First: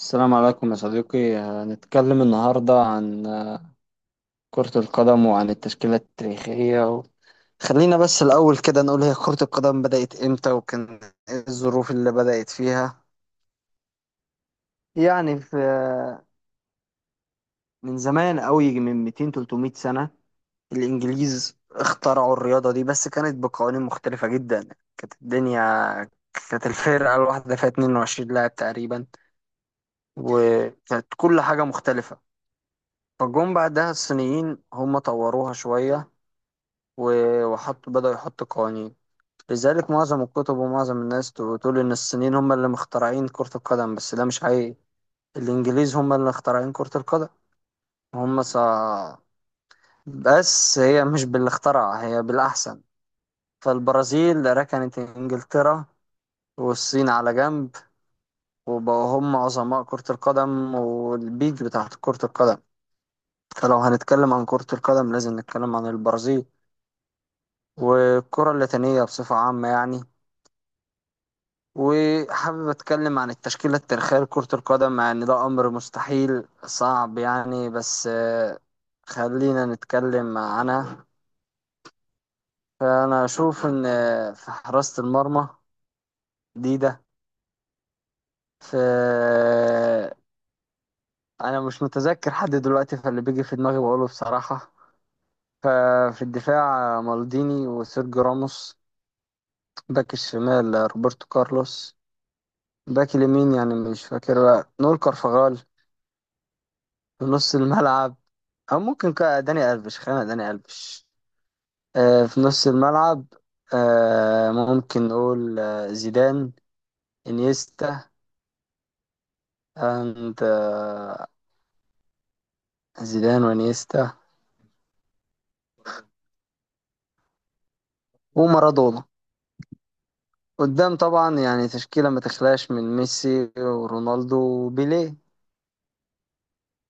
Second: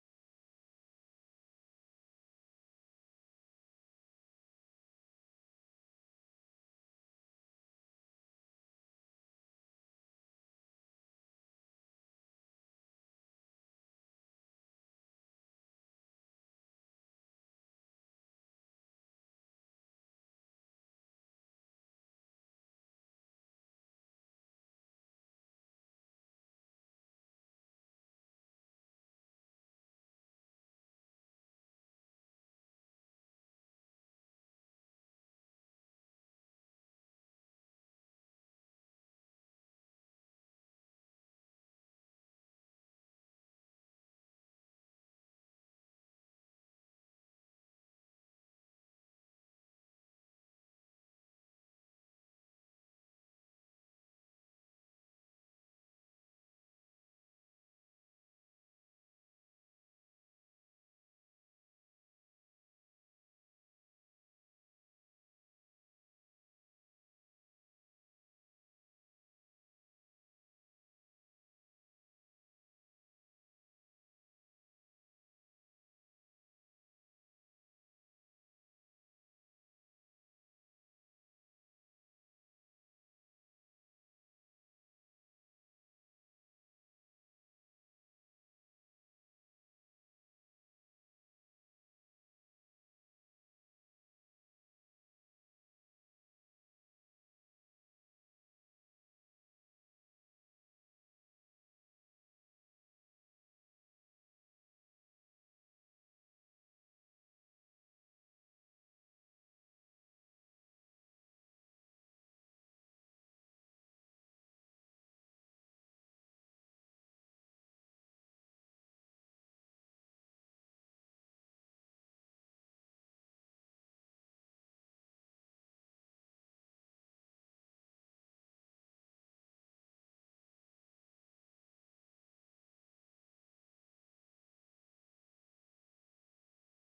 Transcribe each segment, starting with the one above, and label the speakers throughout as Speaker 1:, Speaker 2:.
Speaker 1: السلام عليكم يا صديقي، هنتكلم النهاردة عن كرة القدم وعن التشكيلة التاريخية خلينا بس الأول كده نقول هي كرة القدم بدأت إمتى وكان إيه الظروف اللي بدأت فيها. يعني في من زمان قوي، من 200 300 سنة الإنجليز اخترعوا الرياضة دي، بس كانت بقوانين مختلفة جدا. كانت الدنيا كانت الفرقة الواحدة فيها 22 لاعب تقريبا، وكانت كل حاجة مختلفة. فجم بعدها الصينيين هم طوروها شوية و- وحطوا بدأوا يحطوا قوانين. لذلك معظم الكتب ومعظم الناس تقول إن الصينيين هم اللي مخترعين كرة القدم، بس ده مش حقيقي. الإنجليز هم اللي مخترعين كرة القدم. هم ص... بس هي مش باللي اخترع، هي بالأحسن. فالبرازيل ركنت إنجلترا والصين على جنب، وبقوا هم عظماء كرة القدم والبيج بتاعت كرة القدم. فلو هنتكلم عن كرة القدم لازم نتكلم عن البرازيل والكرة اللاتينية بصفة عامة يعني. وحابب أتكلم عن التشكيلة التاريخية لكرة القدم، مع إن ده أمر مستحيل صعب يعني، بس خلينا نتكلم عنها. فأنا أشوف إن في حراسة المرمى ديدا. في آه، أنا مش متذكر حد دلوقتي، فاللي بيجي في دماغي بقوله بصراحة. ففي الدفاع مالديني وسيرجيو راموس. باك الشمال روبرتو كارلوس. باك اليمين يعني مش فاكر بقى، نور كارفاغال. في نص الملعب، او ممكن داني الفيش، خلينا داني الفيش. آه في نص الملعب، آه ممكن نقول زيدان، انيستا، اند آه زيدان وانيستا ومارادونا. قدام طبعا يعني تشكيلة ما تخلاش من ميسي ورونالدو وبيليه.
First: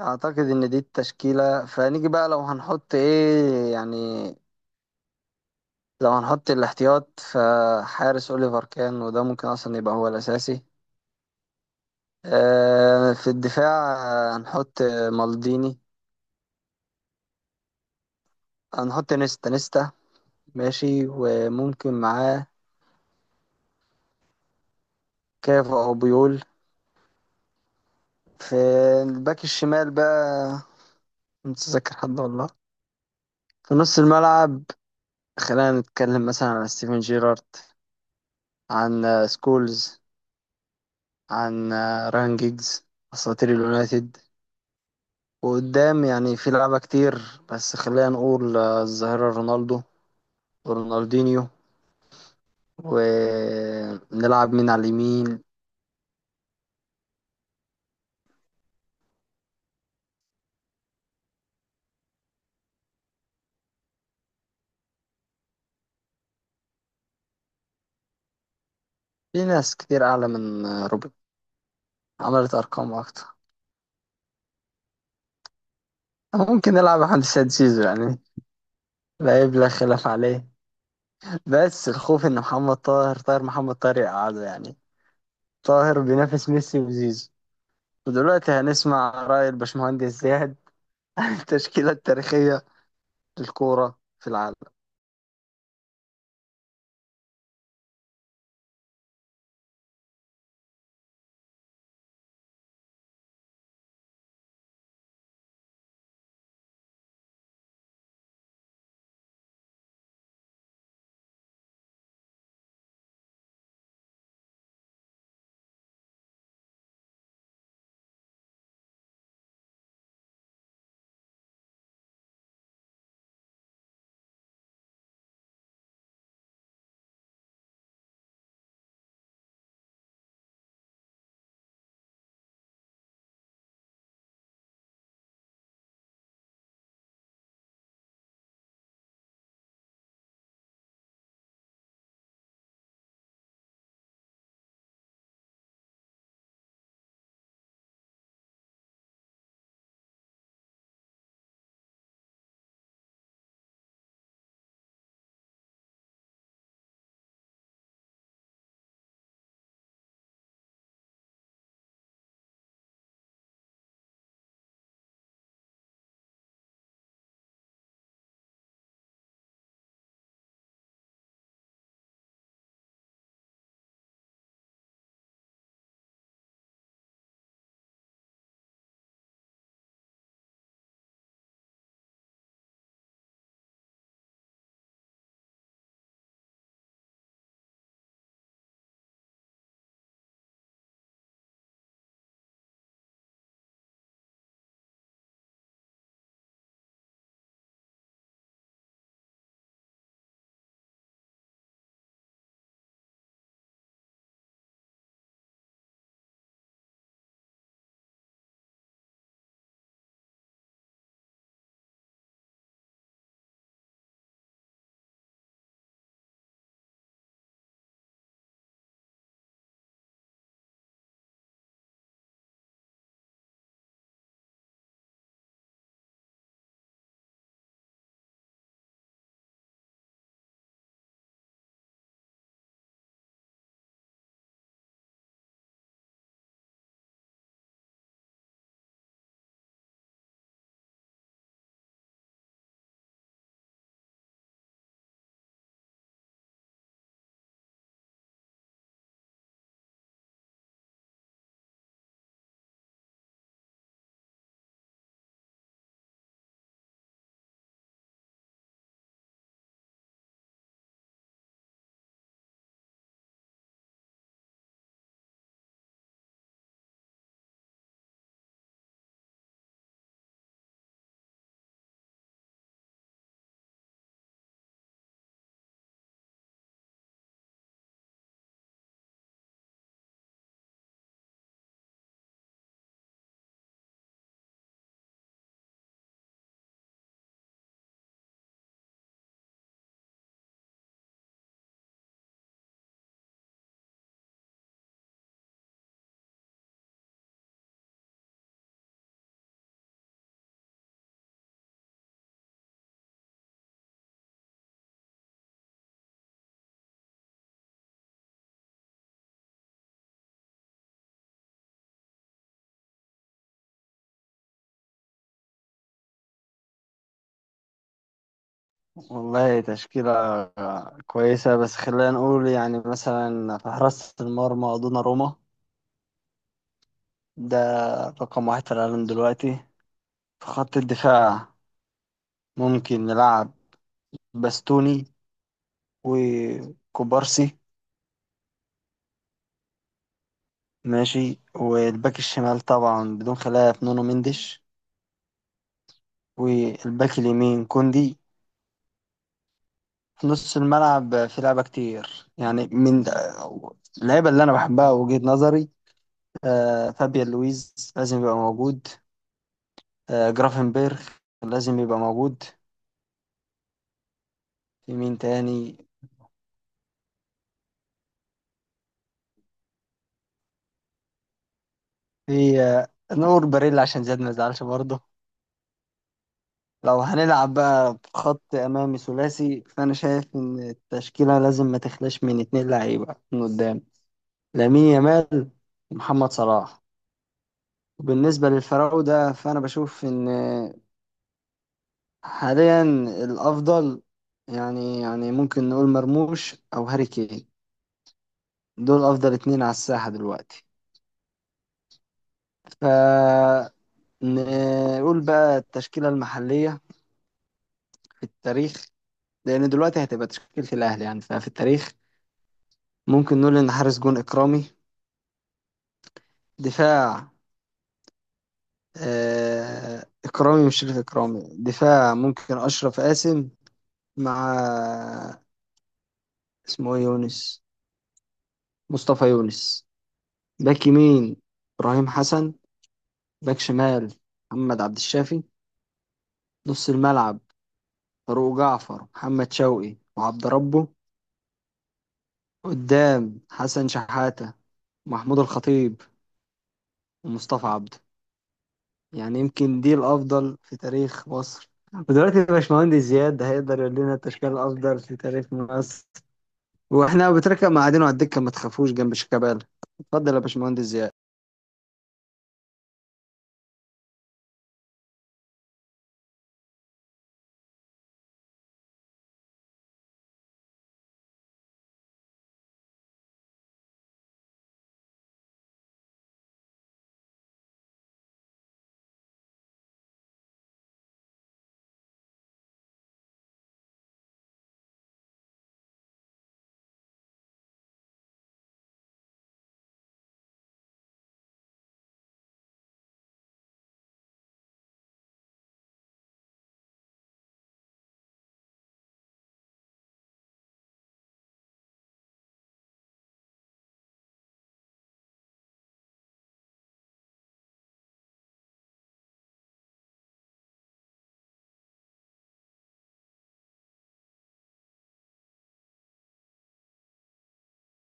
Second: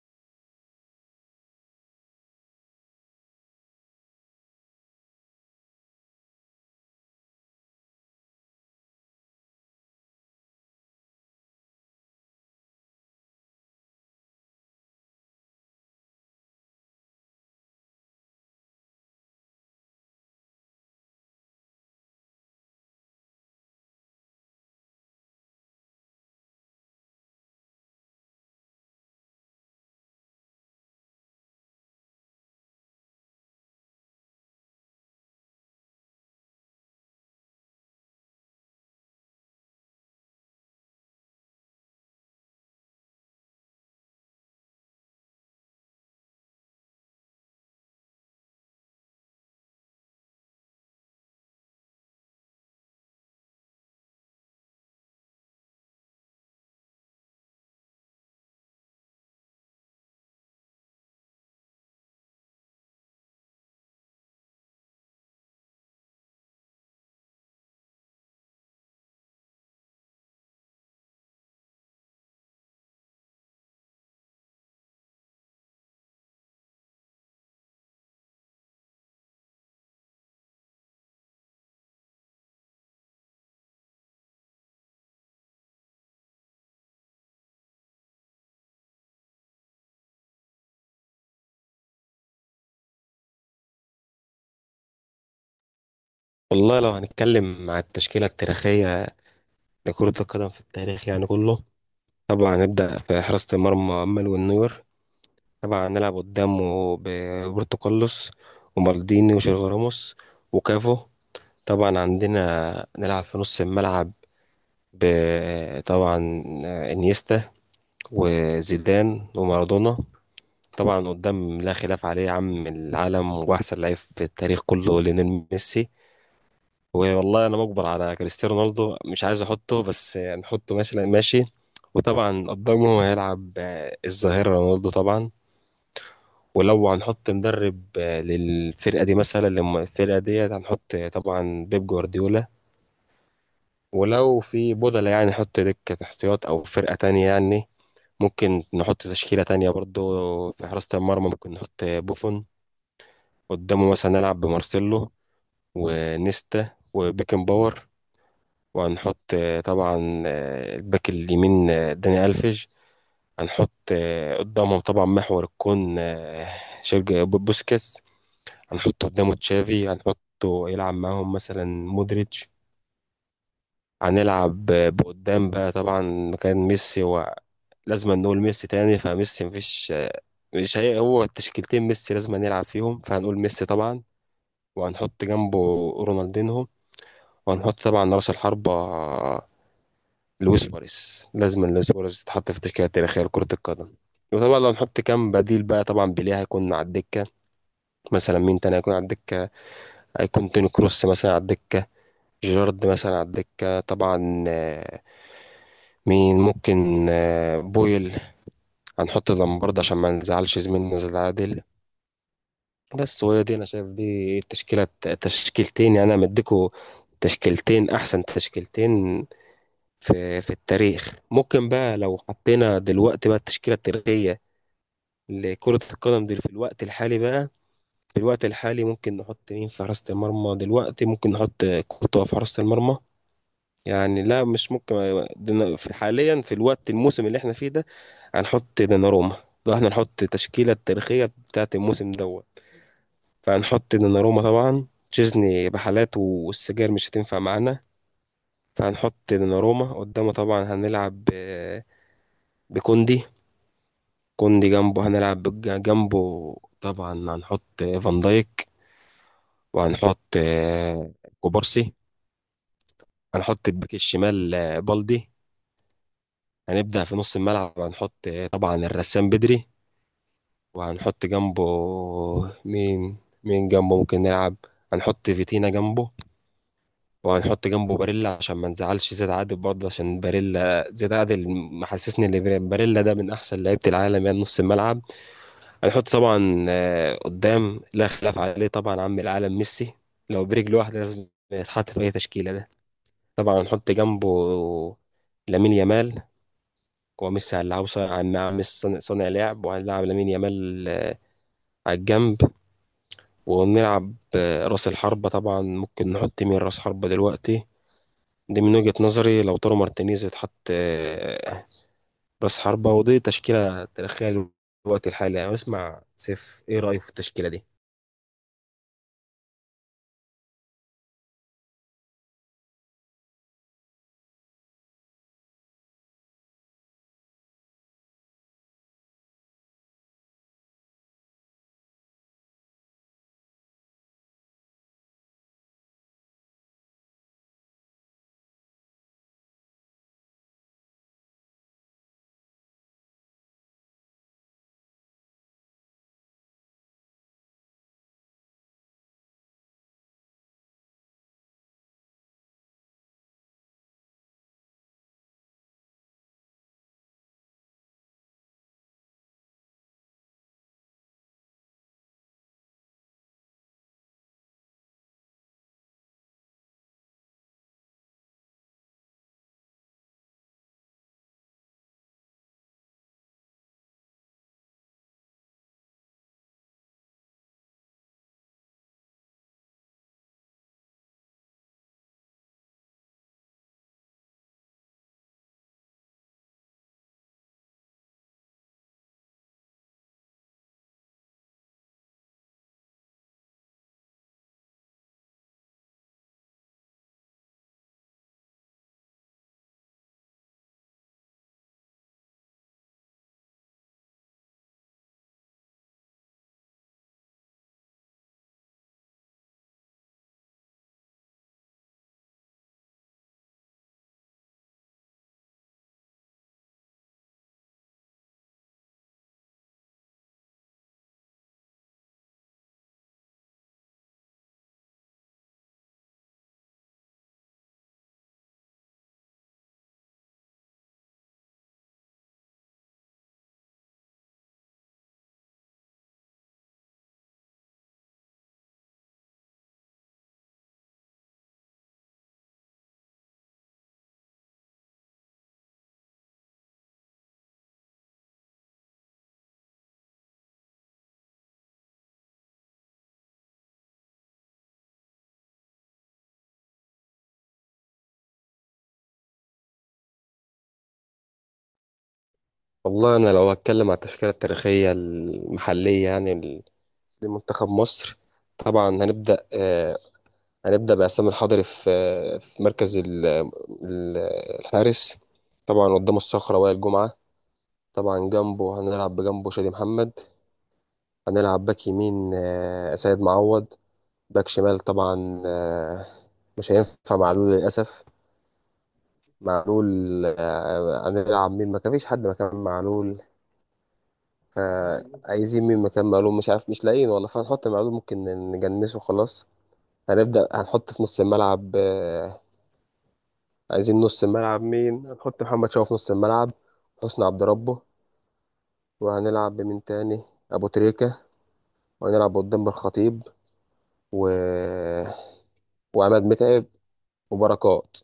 Speaker 1: اعتقد ان دي التشكيلة. فنيجي بقى لو هنحط ايه يعني، لو هنحط الاحتياط، فحارس اوليفر كان، وده ممكن اصلا يبقى هو الاساسي. في الدفاع هنحط مالديني، هنحط نيستا ماشي، وممكن معاه كافو أو بيول. في الباك الشمال بقى، متذكر حد والله. في نص الملعب خلينا نتكلم مثلا عن ستيفن جيرارد، عن سكولز، عن راهان جيجز، أساطير اليونايتد. وقدام يعني في لعبة كتير، بس خلينا نقول الظاهرة رونالدو ورونالدينيو. ونلعب مين على اليمين؟ في ناس كتير أعلى من روبن، عملت أرقام أكتر. ممكن نلعب عند سيد زيزو يعني، لا يبلغ خلاف عليه، بس الخوف إن محمد طاهر، طاهر محمد طاهر يقعده يعني. طاهر بينافس ميسي وزيزو. ودلوقتي هنسمع رأي الباشمهندس زياد التشكيلة التاريخية للكورة في العالم.
Speaker 2: والله لو هنتكلم على التشكيلة التاريخية لكرة القدم في التاريخ يعني كله. طبعا نبدأ في حراسة المرمى أمل والنور. طبعا نلعب قدامه بروبرتو كارلوس ومالديني وسيرجيو راموس وكافو. طبعا عندنا نلعب في نص الملعب طبعا انيستا وزيدان ومارادونا. طبعا قدام لا خلاف عليه عم العالم واحسن لعيب في التاريخ كله ليونيل ميسي. والله انا مجبر على كريستيانو رونالدو، مش عايز احطه بس نحطه ماشي لا ماشي. وطبعا قدامه هيلعب الظاهرة رونالدو طبعا. ولو هنحط مدرب للفرقة دي، مثلا الفرقة دي هنحط طبعا بيب جوارديولا. ولو في بدلة يعني نحط دكة احتياط او فرقة تانية، يعني ممكن نحط تشكيلة تانية برضو. في حراسة المرمى ممكن نحط بوفون، قدامه مثلا نلعب بمارسيلو ونيستا وبيكن باور. وهنحط طبعا الباك اليمين داني ألفيج. هنحط قدامهم طبعا محور الكون سيرجي بوسكيتس. هنحط قدامه تشافي، هنحطه يلعب معاهم مثلا مودريتش. هنلعب بقدام بقى طبعا مكان ميسي، ولازم نقول ميسي تاني فميسي مفيش مش هي هو التشكيلتين، ميسي لازم نلعب فيهم فهنقول ميسي طبعا. وهنحط جنبه رونالدينهو. وهنحط طبعا رأس الحربة لويس سواريز، لازم لويس سواريز تتحط في التشكيله التاريخيه لكره القدم. وطبعا لو نحط كام بديل بقى طبعا بيليه هيكون على الدكه، مثلا مين تاني هيكون على الدكه؟ هيكون توني كروس مثلا على الدكه، جيرارد مثلا على الدكه طبعا. مين ممكن؟ بويل. هنحط لامبرد عشان ما نزعلش زميلنا زي عادل بس. وهي دي انا شايف دي التشكيله، تشكيلتين يعني انا مديكوا تشكيلتين، احسن تشكيلتين في التاريخ. ممكن بقى لو حطينا دلوقتي بقى التشكيله التاريخيه لكرة القدم دي في الوقت الحالي بقى، في الوقت الحالي ممكن نحط مين في حراسة المرمى؟ دلوقتي ممكن نحط كورتوا في حراسة المرمى، يعني لا مش ممكن. في حاليا في الوقت، الموسم اللي احنا فيه ده هنحط دوناروما. لو احنا نحط التشكيلة التاريخية بتاعة الموسم دوت فهنحط دوناروما طبعا، تشيزني بحالات والسجاير مش هتنفع معانا. فهنحط دوناروما، قدامه طبعا هنلعب بكوندي. كوندي جنبه هنلعب جنبه طبعا هنحط فان دايك. وهنحط كوبارسي. هنحط الباك الشمال بالدي. هنبدأ في نص الملعب، هنحط طبعا الرسام بدري. وهنحط جنبه مين؟ مين جنبه ممكن نلعب؟ هنحط فيتينا جنبه، وهنحط جنبه باريلا عشان ما نزعلش زيد عادل برضه، عشان باريلا زيد عادل محسسني ان باريلا ده من احسن لعيبه العالم. يعني نص الملعب. هنحط طبعا قدام لا خلاف عليه طبعا عم العالم ميسي، لو برجل واحده لازم يتحط في اي تشكيله ده. طبعا هنحط جنبه لامين يامال. هو ميسي هنلعبه صانع، مع ميسي صانع، صانع لعب، وهنلعب لامين يامال على الجنب. ونلعب راس الحربة طبعا. ممكن نحط مين راس حربة دلوقتي؟ دي من وجهة نظري لو تارو مارتينيز يتحط راس حربة. ودي تشكيلة تاريخية للوقت الحالي يعني. اسمع سيف ايه رأيه في التشكيلة دي؟
Speaker 1: والله تشكيلة كويسة، بس خلينا نقول يعني مثلا في حراسة المرمى دوناروما، ده رقم واحد في العالم دلوقتي. في خط الدفاع ممكن نلعب باستوني وكوبارسي ماشي. والباك الشمال طبعا بدون خلاف نونو مندش. والباك اليمين كوندي. في نص الملعب في لعبة كتير يعني، من اللعيبة اللي أنا بحبها وجهة نظري، فابيان لويز لازم يبقى موجود، جرافنبرغ لازم يبقى موجود. في مين تاني؟ في نور باريلا عشان زياد ما يزعلش برضه. لو هنلعب بقى بخط أمامي ثلاثي، فأنا شايف إن التشكيلة لازم ما تخلاش من اتنين لعيبة من قدام، لامين يامال ومحمد صلاح. وبالنسبة للفراودة، فأنا بشوف إن حاليا الأفضل يعني، يعني ممكن نقول مرموش أو هاري كين، دول أفضل اتنين على الساحة دلوقتي. فنقول بقى التشكيلة المحلية في التاريخ، لأن دلوقتي هتبقى تشكيلة الأهلي يعني. ففي التاريخ ممكن نقول إن حارس جون إكرامي، دفاع إكرامي وشريف إكرامي. دفاع ممكن أشرف قاسم مع اسمه إيه، يونس، مصطفى يونس. باك يمين إبراهيم حسن. باك شمال محمد عبد الشافي. نص الملعب فاروق جعفر، محمد شوقي، وعبد ربه. قدام حسن شحاتة، محمود الخطيب، ومصطفى عبده. يعني يمكن دي الأفضل في تاريخ مصر. ودلوقتي باشمهندس زياد هيقدر يقول لنا التشكيلة الأفضل في تاريخ مصر، واحنا بتركب قاعدين على الدكه ما تخافوش جنب شيكابالا. اتفضل يا باشمهندس زياد.
Speaker 2: والله انا لو هتكلم على التشكيلة التاريخية المحلية يعني لمنتخب مصر، طبعا هنبدأ، هنبدأ بعصام الحضري في في مركز ال- الحارس. طبعا قدام الصخرة وائل جمعة، طبعا جنبه هنلعب بجنبه شادي محمد. هنلعب باك يمين سيد معوض. باك شمال طبعا مش هينفع معلول للأسف. معلول هنلعب مين؟ ما كان فيش حد مكان معلول، فعايزين مين مكان معلول؟ مش عارف، مش لاقيين والله، فهنحط معلول ممكن نجنسه خلاص. هنبدأ هنحط في نص الملعب عايزين نص الملعب مين؟ هنحط محمد شوقي في نص الملعب، حسني عبد ربه، وهنلعب بمين تاني؟ ابو تريكة. وهنلعب قدام بالخطيب و... وعماد متعب وبركات.